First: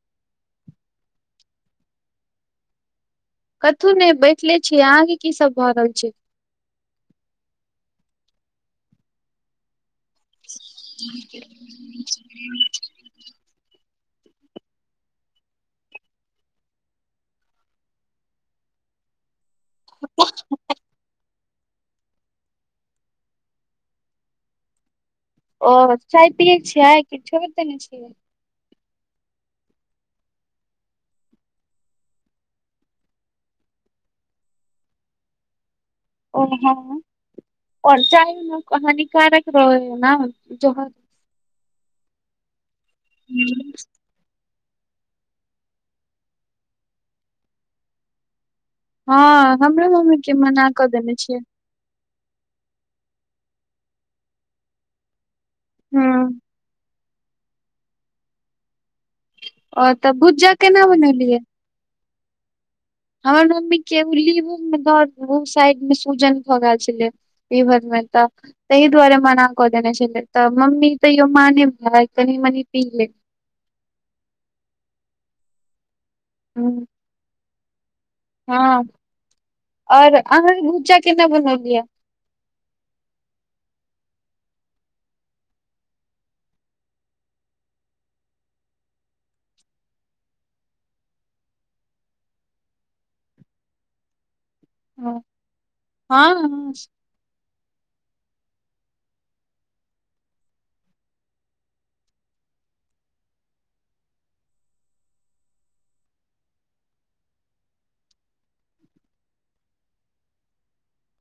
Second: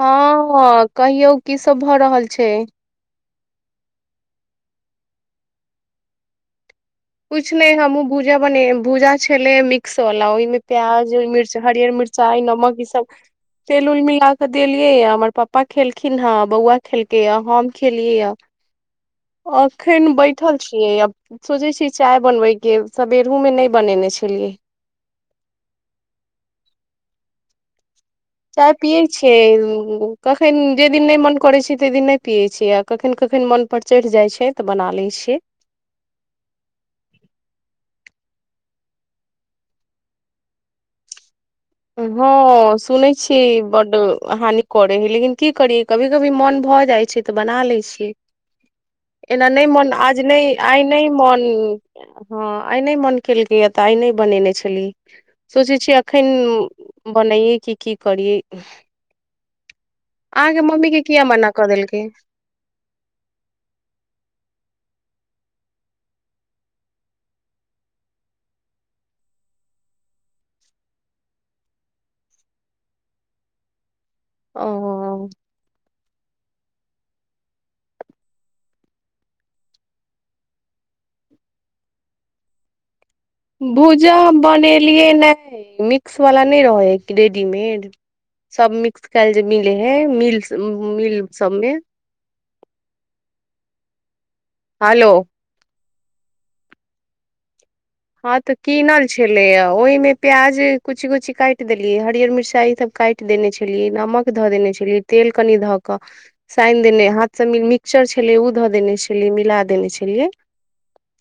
हँ कहियौ की सब भऽ रहल छैय। कथहु ने बैठले छीयै अहाँके की सब भऽ रहल छैय। किछु नहि हमहुँ भूजा बने भूजा छले मि क्स बला ओहिमे प्याज मिर्च हरियर मिर्चा नमक ई सब तेल उल मिला कऽ देलिये या हमर पपा खेलखिन हे बौआ खेलकै या हम खेलियै या। एखन बै ठल छियै अब सोचे छी चाय बनबे के सबेरू में नहि बनेने छलियै। ओ चाय पिय छिय आ कि छौरि देने छियै। चाय पियै छियै कखन जे दिन नहि मन करै छैय तहि दिन नहि पियै छियै आ कखन कखन मोन पर चढ़ि जाय छैय तऽ बना लय छियै। ओ हँ आओर चाह ने हानिकारक रहै है ने जह हँ सुनै छीये बड हानि करै हइ लेकिन की करियै कभी-कभी मोन भऽ जाइ छैय तऽ बना लै छियै। एना हँ नहि हमरो मन मम्मी आज के नहि मना आइ कऽ नहि देने छियै मन हँ आइ नहि मन केलकैए तऽ आइ नहि बनेने छलीह सोचैत छीय एखन हँ। बनाइए कि की करियै? ओ तब अहाँके मम्मी के किया मना कऽ देलकै? हमर मम्मी केली ओ साइड मे सुजन भऽ गेल छलै। ई भदमे तऽ ताहि दुआरे मना कऽ देने छलै तऽ मम्मी तयो माने बला है कनि मनी पीे ले। ओ। हूँ। हँ और अँहा भुजा केना बनौलियै। भुजा हम बनेलियै नहि मिक्सवला नहि रहै हइ कि रेडीमेड। सब मिक्स केल जे मिले है मिल-मिल सब मे। हलो। हँ। हँ। हँ तऽ कीनल छले य ओहि में प्याज कुची-कुची काटि देलियै हरियर मिर्चाई ई सब काटि देने छलियै नमक धऽ देने छलियै तेल कनि धऽ कऽ साननि देने हाथसँ मिक्सचर छलै ओ धऽ देने छलियै मिला देने छलियै।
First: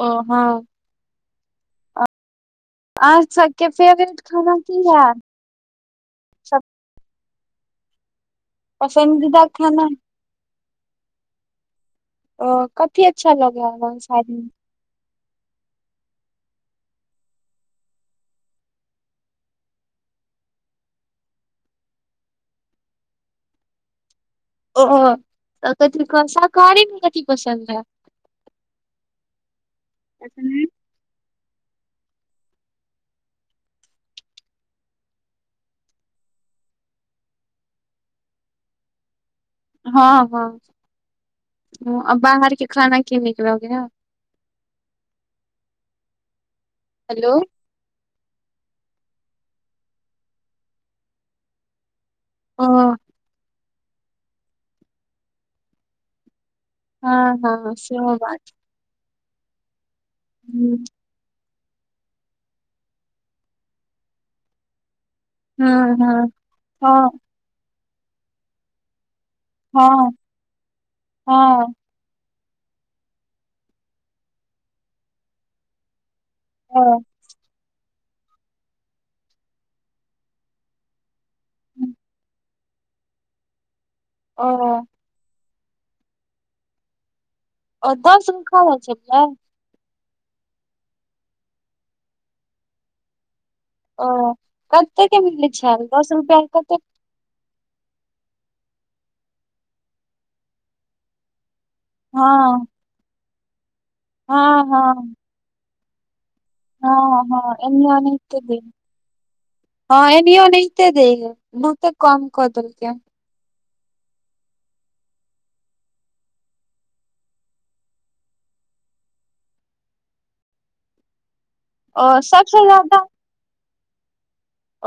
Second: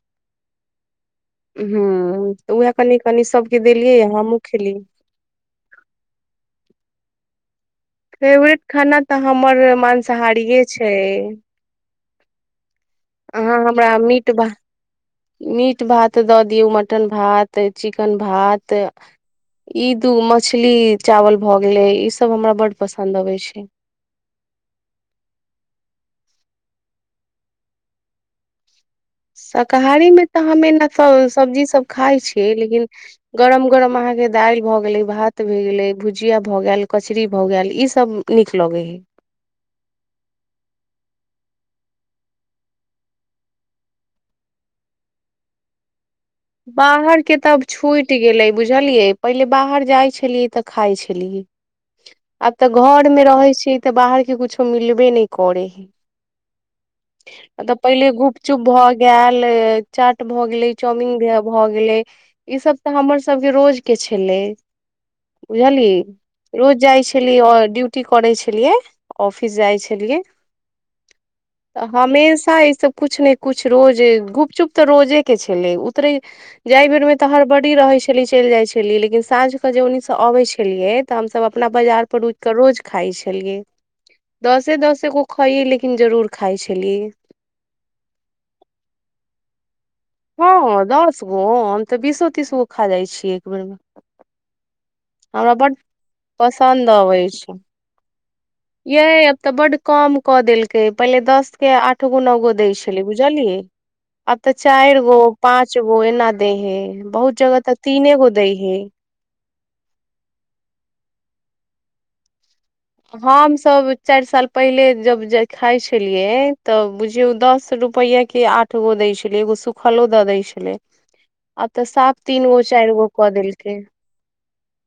ओ हँ। हूं त उहै कनि अहाँ कनि सभके सबके देलियै फेवरेट हमु खाना खेली। की है सब फेवरेट खाना त पसन्दीदा हमर खाना मांसाहारियए छै। ओ कथी अच्छा अहाँ लगे है हमरा मीट मांसाहारी भा में, मीट भात द दियौ मटन भात चिकन भात‌, ई दू मछली चावल भौ गेले ई सब हमरा बड पसंद अबे छै। ओ त कथी कस साकारी मे कथि पसन्द है। शाकाहारीमे त हम एना त सब्जीसब खाइ छियै लेकिन, गरम गरम अहाँके दाइल भ गेलै भात भेए गेलै भुजिया भोगेल कचरी भोगेल ईसब, नीक लोगे हे। हँ हँ। आ बाहर के खाना की निक लगे है। बाहर के हेलो त, छुइट गेलै बुझलियै पहिले बाहर जाइ छलियै त खाइ छलियै। आब ओ त घोरमे रहै छी त बाहरके किछो मिलबे नै कोरै है। हँ हँ तब पहिले सेहो बात गुपचुप भ गेलए चाट भ गेलैय हँ चाउमीन, भ गेलै ई सब त हमर सबके रोज के छलैय। बुहलि हँ हँ रोज जाइ हँ छलिअ ड्यूटी करै छलियै। ऑफिस जाइ हँ हँ छलियै------अ, हमेशा ई सब कुछ ने कुछ रोजे गुपचुप त रोजे के छलै उतरे, जाय ओ बेर में त हड़बड़ी रहे छली चैल जाइ छली लेकिन साँझ स जे उनी स अबे छलियै, त हमसब अपना बाजार पर रूइक के रोज खाइ छलियै ओ दसे दसगो, खोई लेकिन जरूर खाइ छलीये। ओ द सुन खा जाय छैलिया। हँ दस गो हम त बीसो तीस गो खा जाइ छीयै एक बेेर मे। ओ कते के मिलै छैल दस रुपआ कते, तबै छै। यय अब त बड कम क देलके पहिले दस के आठ गो नओ हँ गो दय छले बु, बुझलियै आब त हँ चाइर हँ गो पाँच गो एना, देै है हँ बहुत हँ जगह त एनहियो तीने गो ओनाहिते दैइ दै है। हँ एनीयै ओनेई देया बहुते कोम क देल के। हम सब चाइर साल पहिले जब जे खाय छलियै तब बुझियौ दस रुपइयै, के आठ गो दैइ छलै एगो सुखलो द दै छलै। आब त ओ साफ तीन गो सबसे चाइर ज्यादा गो क देलकै।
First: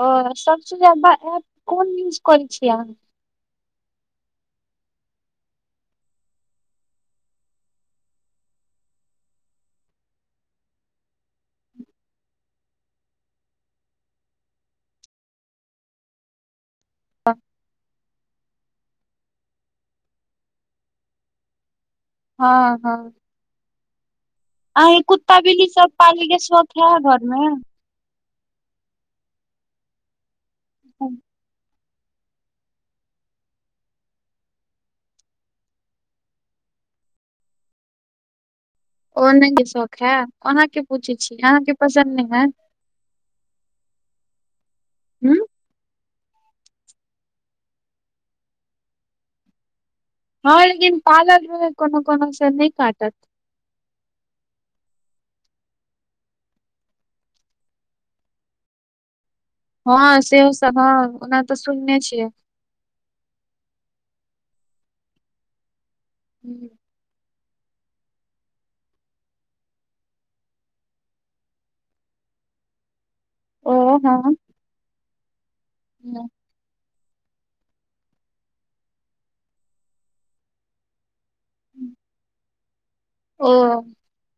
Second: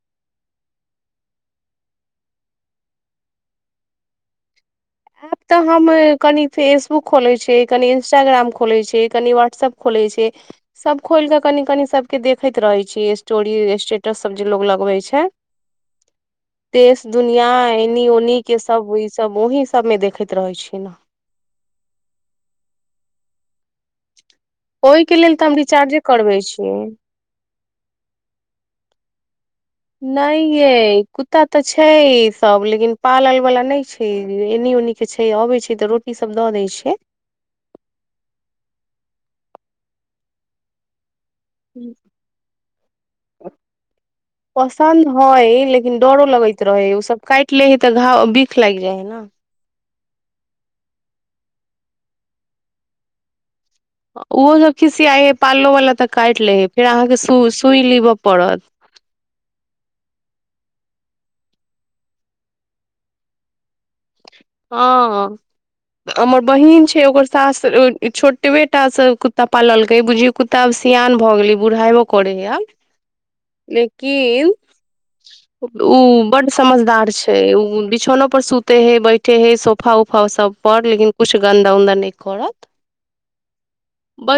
ओ सबस ज्यादा एप कोन यूज करै छियै अहाँ। ऐप त हम कनि फेसबुक खोलै छियै कनि इंस्टाग्राम खोलै छियै कनि व्हाट्सएप खोलै छियै। सब खोएल क कनी कनी सबके देखैत रहै छी स्टोरी स्टेटस सब जे लोग लगबै छै। देश दुनिया एनी ओनी के सब ई सब ओहि सबमे देखैत रहै छी न। हँ हँ। अये ओहिके लेल कुत्ता तऽ हम बिली सब रिचार्जे पालले करबै स्वथ छियै है घोरमे। नई यै कु, कुता त छैइ सब लेकिन पालल वाला नई छै एनी ओने के छै अबे छै त रोट, ई सब द दै छियै। ओ नई शौख हैए ओहाके पूछै छी अहाँके पसन्द नय है। [unintelligible] हूँ डरो लगैत रहे है ओ सब कैट लै है तऽ घाव बिख लागि जाइ है ना हँ लेकिन पालल रहय है कोनो कोनो से नहि काटत। ओहो सब खिसियाइ हे पाललो वालला तऽ काटि लै है फेर अहाँके सूइ लेबऽ पड़त। हँ से हँ ओनाहितो सुनने छियै। हँ हमर हम्म, बहिन छै ओकर सास छोटबे टा से कुत्ता पाललकय बुझीयो कुत्ता आब सियान भ गेले बुढ़ालो करय है आब ओ हँ लेकिन ओ बड समझदार छै ओ बिछौनो पर सुते हय बैठे हय सोफा उफा सब पर लेकिन किछु गन्दा उन्दा नहि करत। ओ।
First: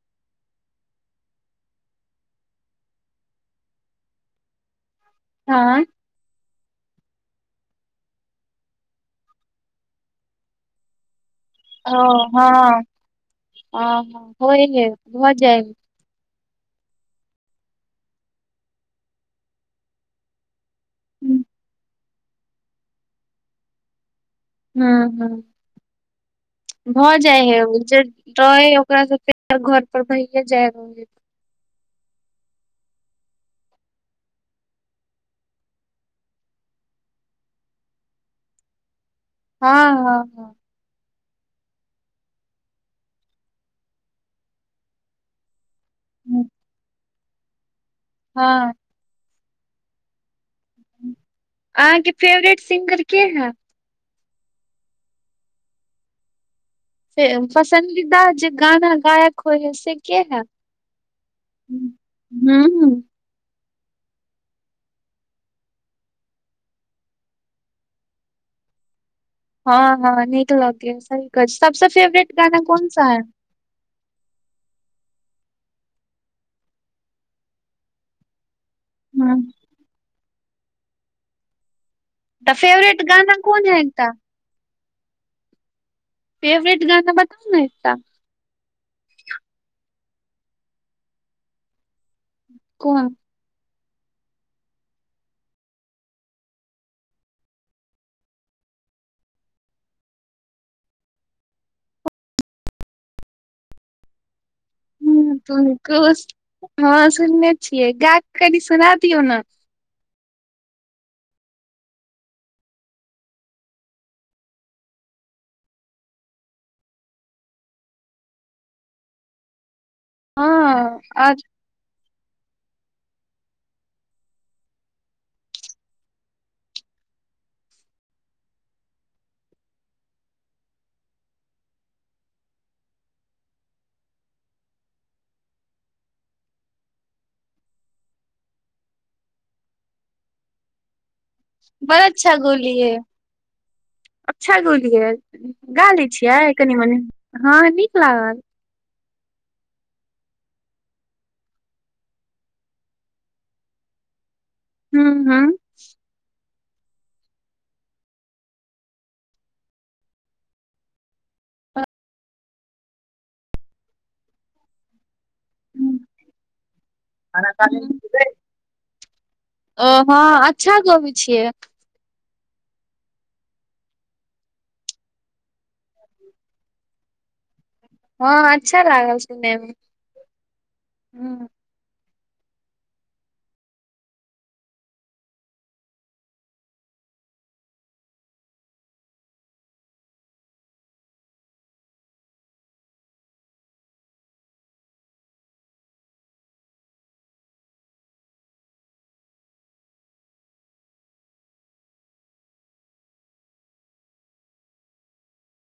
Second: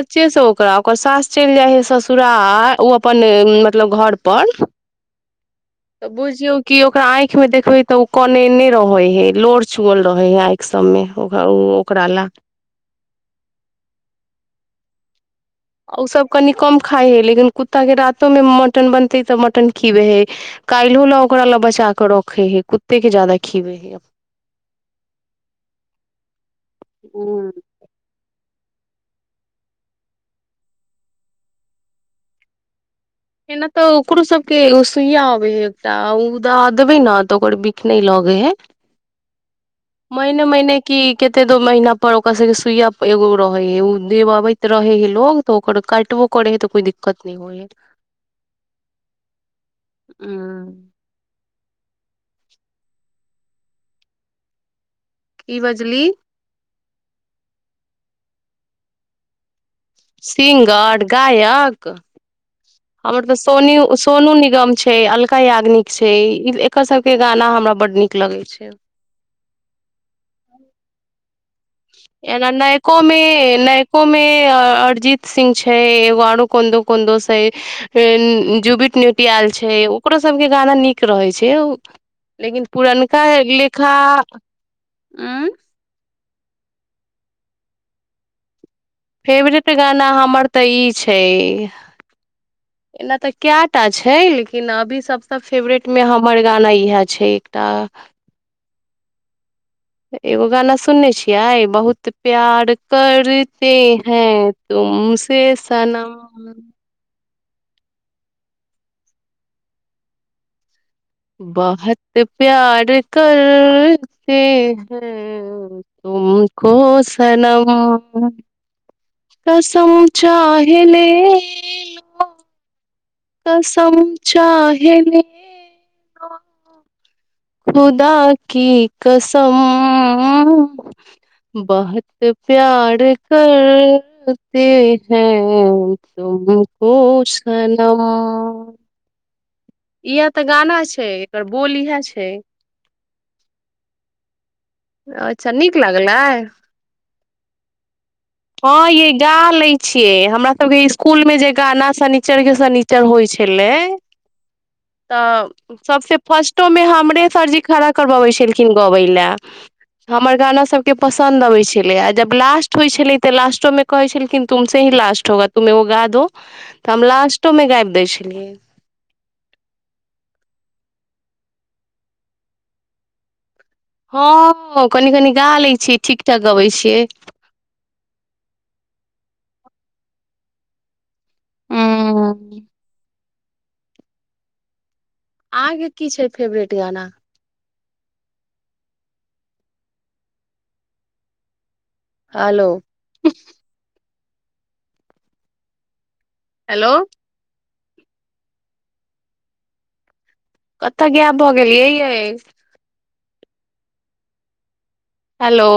से सब ओकरा ओकर सास चलि जाइ हइ ससुरा ओ अपन मतलब घर पर आँइ? तऽ बुझियौ कि ओकरा आंखि में देखबे तऽ ओ कनेने रहेय लोर चुअल रहे है आँइख सबमे ओकरा ला। हँ। हँ हँ होइ है भ जाय है। ओसभ कनि कम खाइ हइ लेकिन कुत्ता के रातोमे मटन बनतै तऽ मटन खिबै हइ। काल्हो लए ओकरा लए बचा कऽ रखै हइ कुत्तेके ज्यादा खिअबै हइ। हुं हुं भऽ जाइ हूँ है उ रहै हइ ओकरा सब फ घर पर भैेये जाय रहैय हय। एना तऽ ओकरो सबके सुइया अबे है एकटा उ द देबय ना तऽ ओकर बिक नहि लऽगै है हँ महने हँ महिने की कते दो महीना पर ओकरा सबके सुइया एगो रहे हे ऊ दियबबैत रहे है लोग त ओकर काट वो हँ करे ह तो कोइ दिक्कत नहि होइ है। हँ। उम। अहाँके फेवरेट सिंगर के है। की बजली? से पसन्दीदा जे गाना गायक होइ है स सिंगड गायक हूँ हमर तऽ सोउनू सोनू निगम छै अलका याग्निक छै एकर सबके गाना हमरा बड्ड नीक लगै छै। हँ हँ नीक लगय है सही कहै सबस फेवरेट गाना कोन सा अइ? ए नहि ओ मे अरजीत सिंह छै एगो आारो कोंदो कोंदो छै जुबिट हम्म, न्युटियाल छै ओकरो सभके गाना नीक रहै छै। तऽ लेकिन फेवरेट पुरनका गाना [unintelligible] कोन है लेखा एकटा उ फेवरेट गाना बताउ ना एकटा। फेवरेट गाना हमर तऽ ई छै कोन एना तऽ कैटा छै लेकिन अभी सबसँ फेवरेट मे हमर गाना इहा छै एकटा। एगो गाना सुनने छियै बहुत प्यार करते हैं तुम हूँ से तुमको सनम। हँ सुनने छियै गा क कनि सुना दियौ ना। [unintelligible] [unintelligible] हँ आ [unintelligible] [unintelligible] [unintelligible] [unintelligible] [unintelligible] इयै तऽ गाना छै। एकर बोल बड़ इएह छै अच्छा गोलियै अच्छा गोली लिये, अच्छा नीक गा लै लागलै छियै कनि-मनि, हँ नीक लागल। हँ चैए गा लय छियै, हमरा सब के स्कूल मे जे गाना शनिचर के शनि चर होइ छलै हूँ तऽ हूँ सबसे फर्स्टो मे हमरे सरजी खड़ा करवबै छलखिन गबै लए। हमर गाना सबके पसन्द अबैत छलैए, जब लास्ट होइ छलै तऽ लास्टोमे कहै छल खिन अहि स लास्ट हैत, अहि एकटा गाइब दियौ, तऽ हम लास्टो में गाबि दै छलियै‌। ओ हँ अच्छा गबै छियै। हँ कनि-कनि गा लै छीयै ठीक-ठाक गबै छियै। हँ अच्छा लागल सुनैम हूं। अम्म आहांके की छै फेवरेट गाना। हलो हेलो कतऽ गैब भऽ गेलियै यैंए। हेलो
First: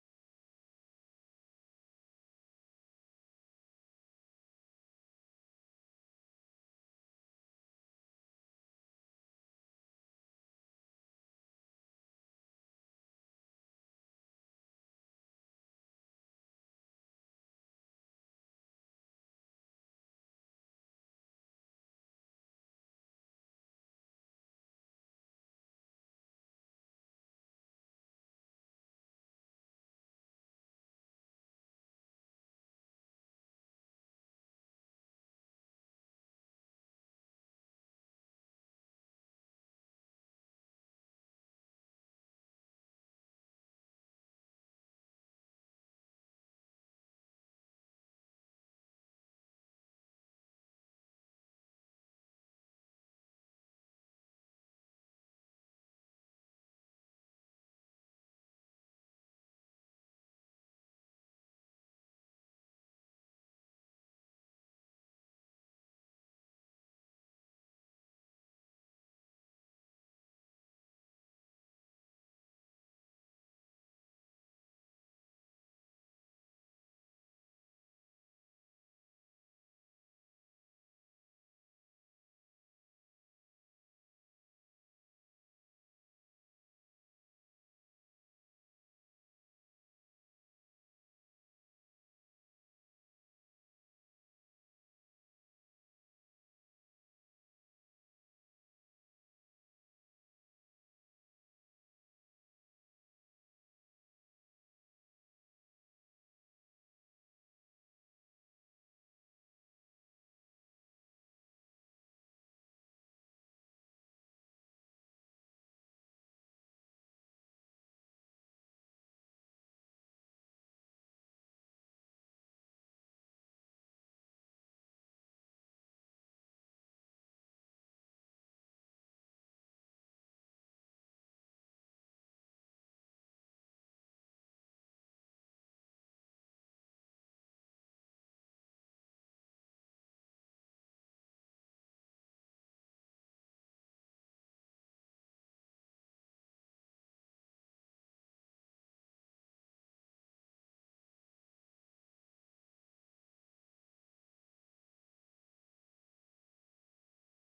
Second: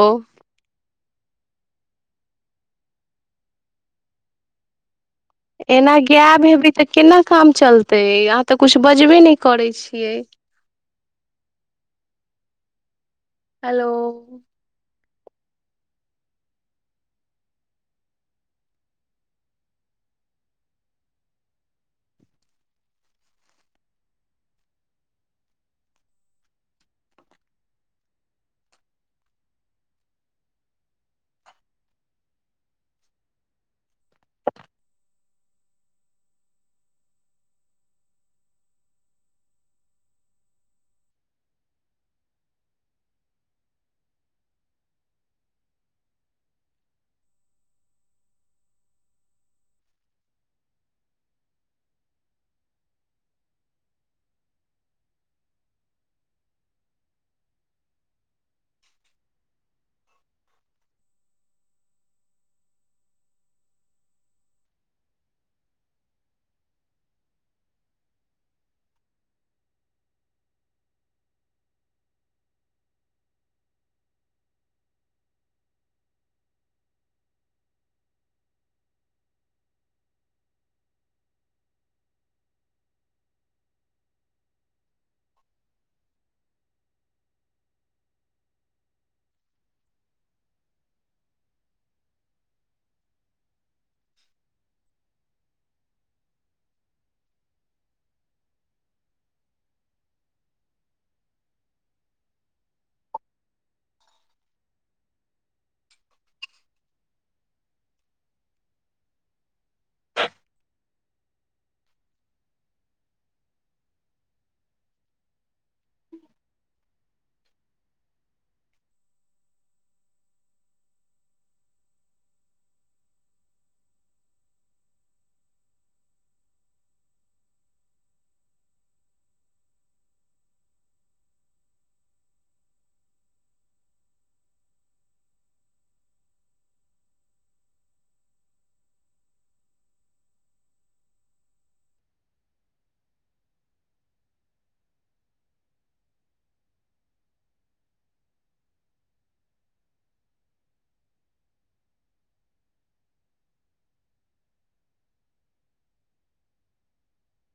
एना गैएब हेबै तऽ केना काम चलतै, अहाँ तऽ कुछ बजबे नहि करै छियै। हैलो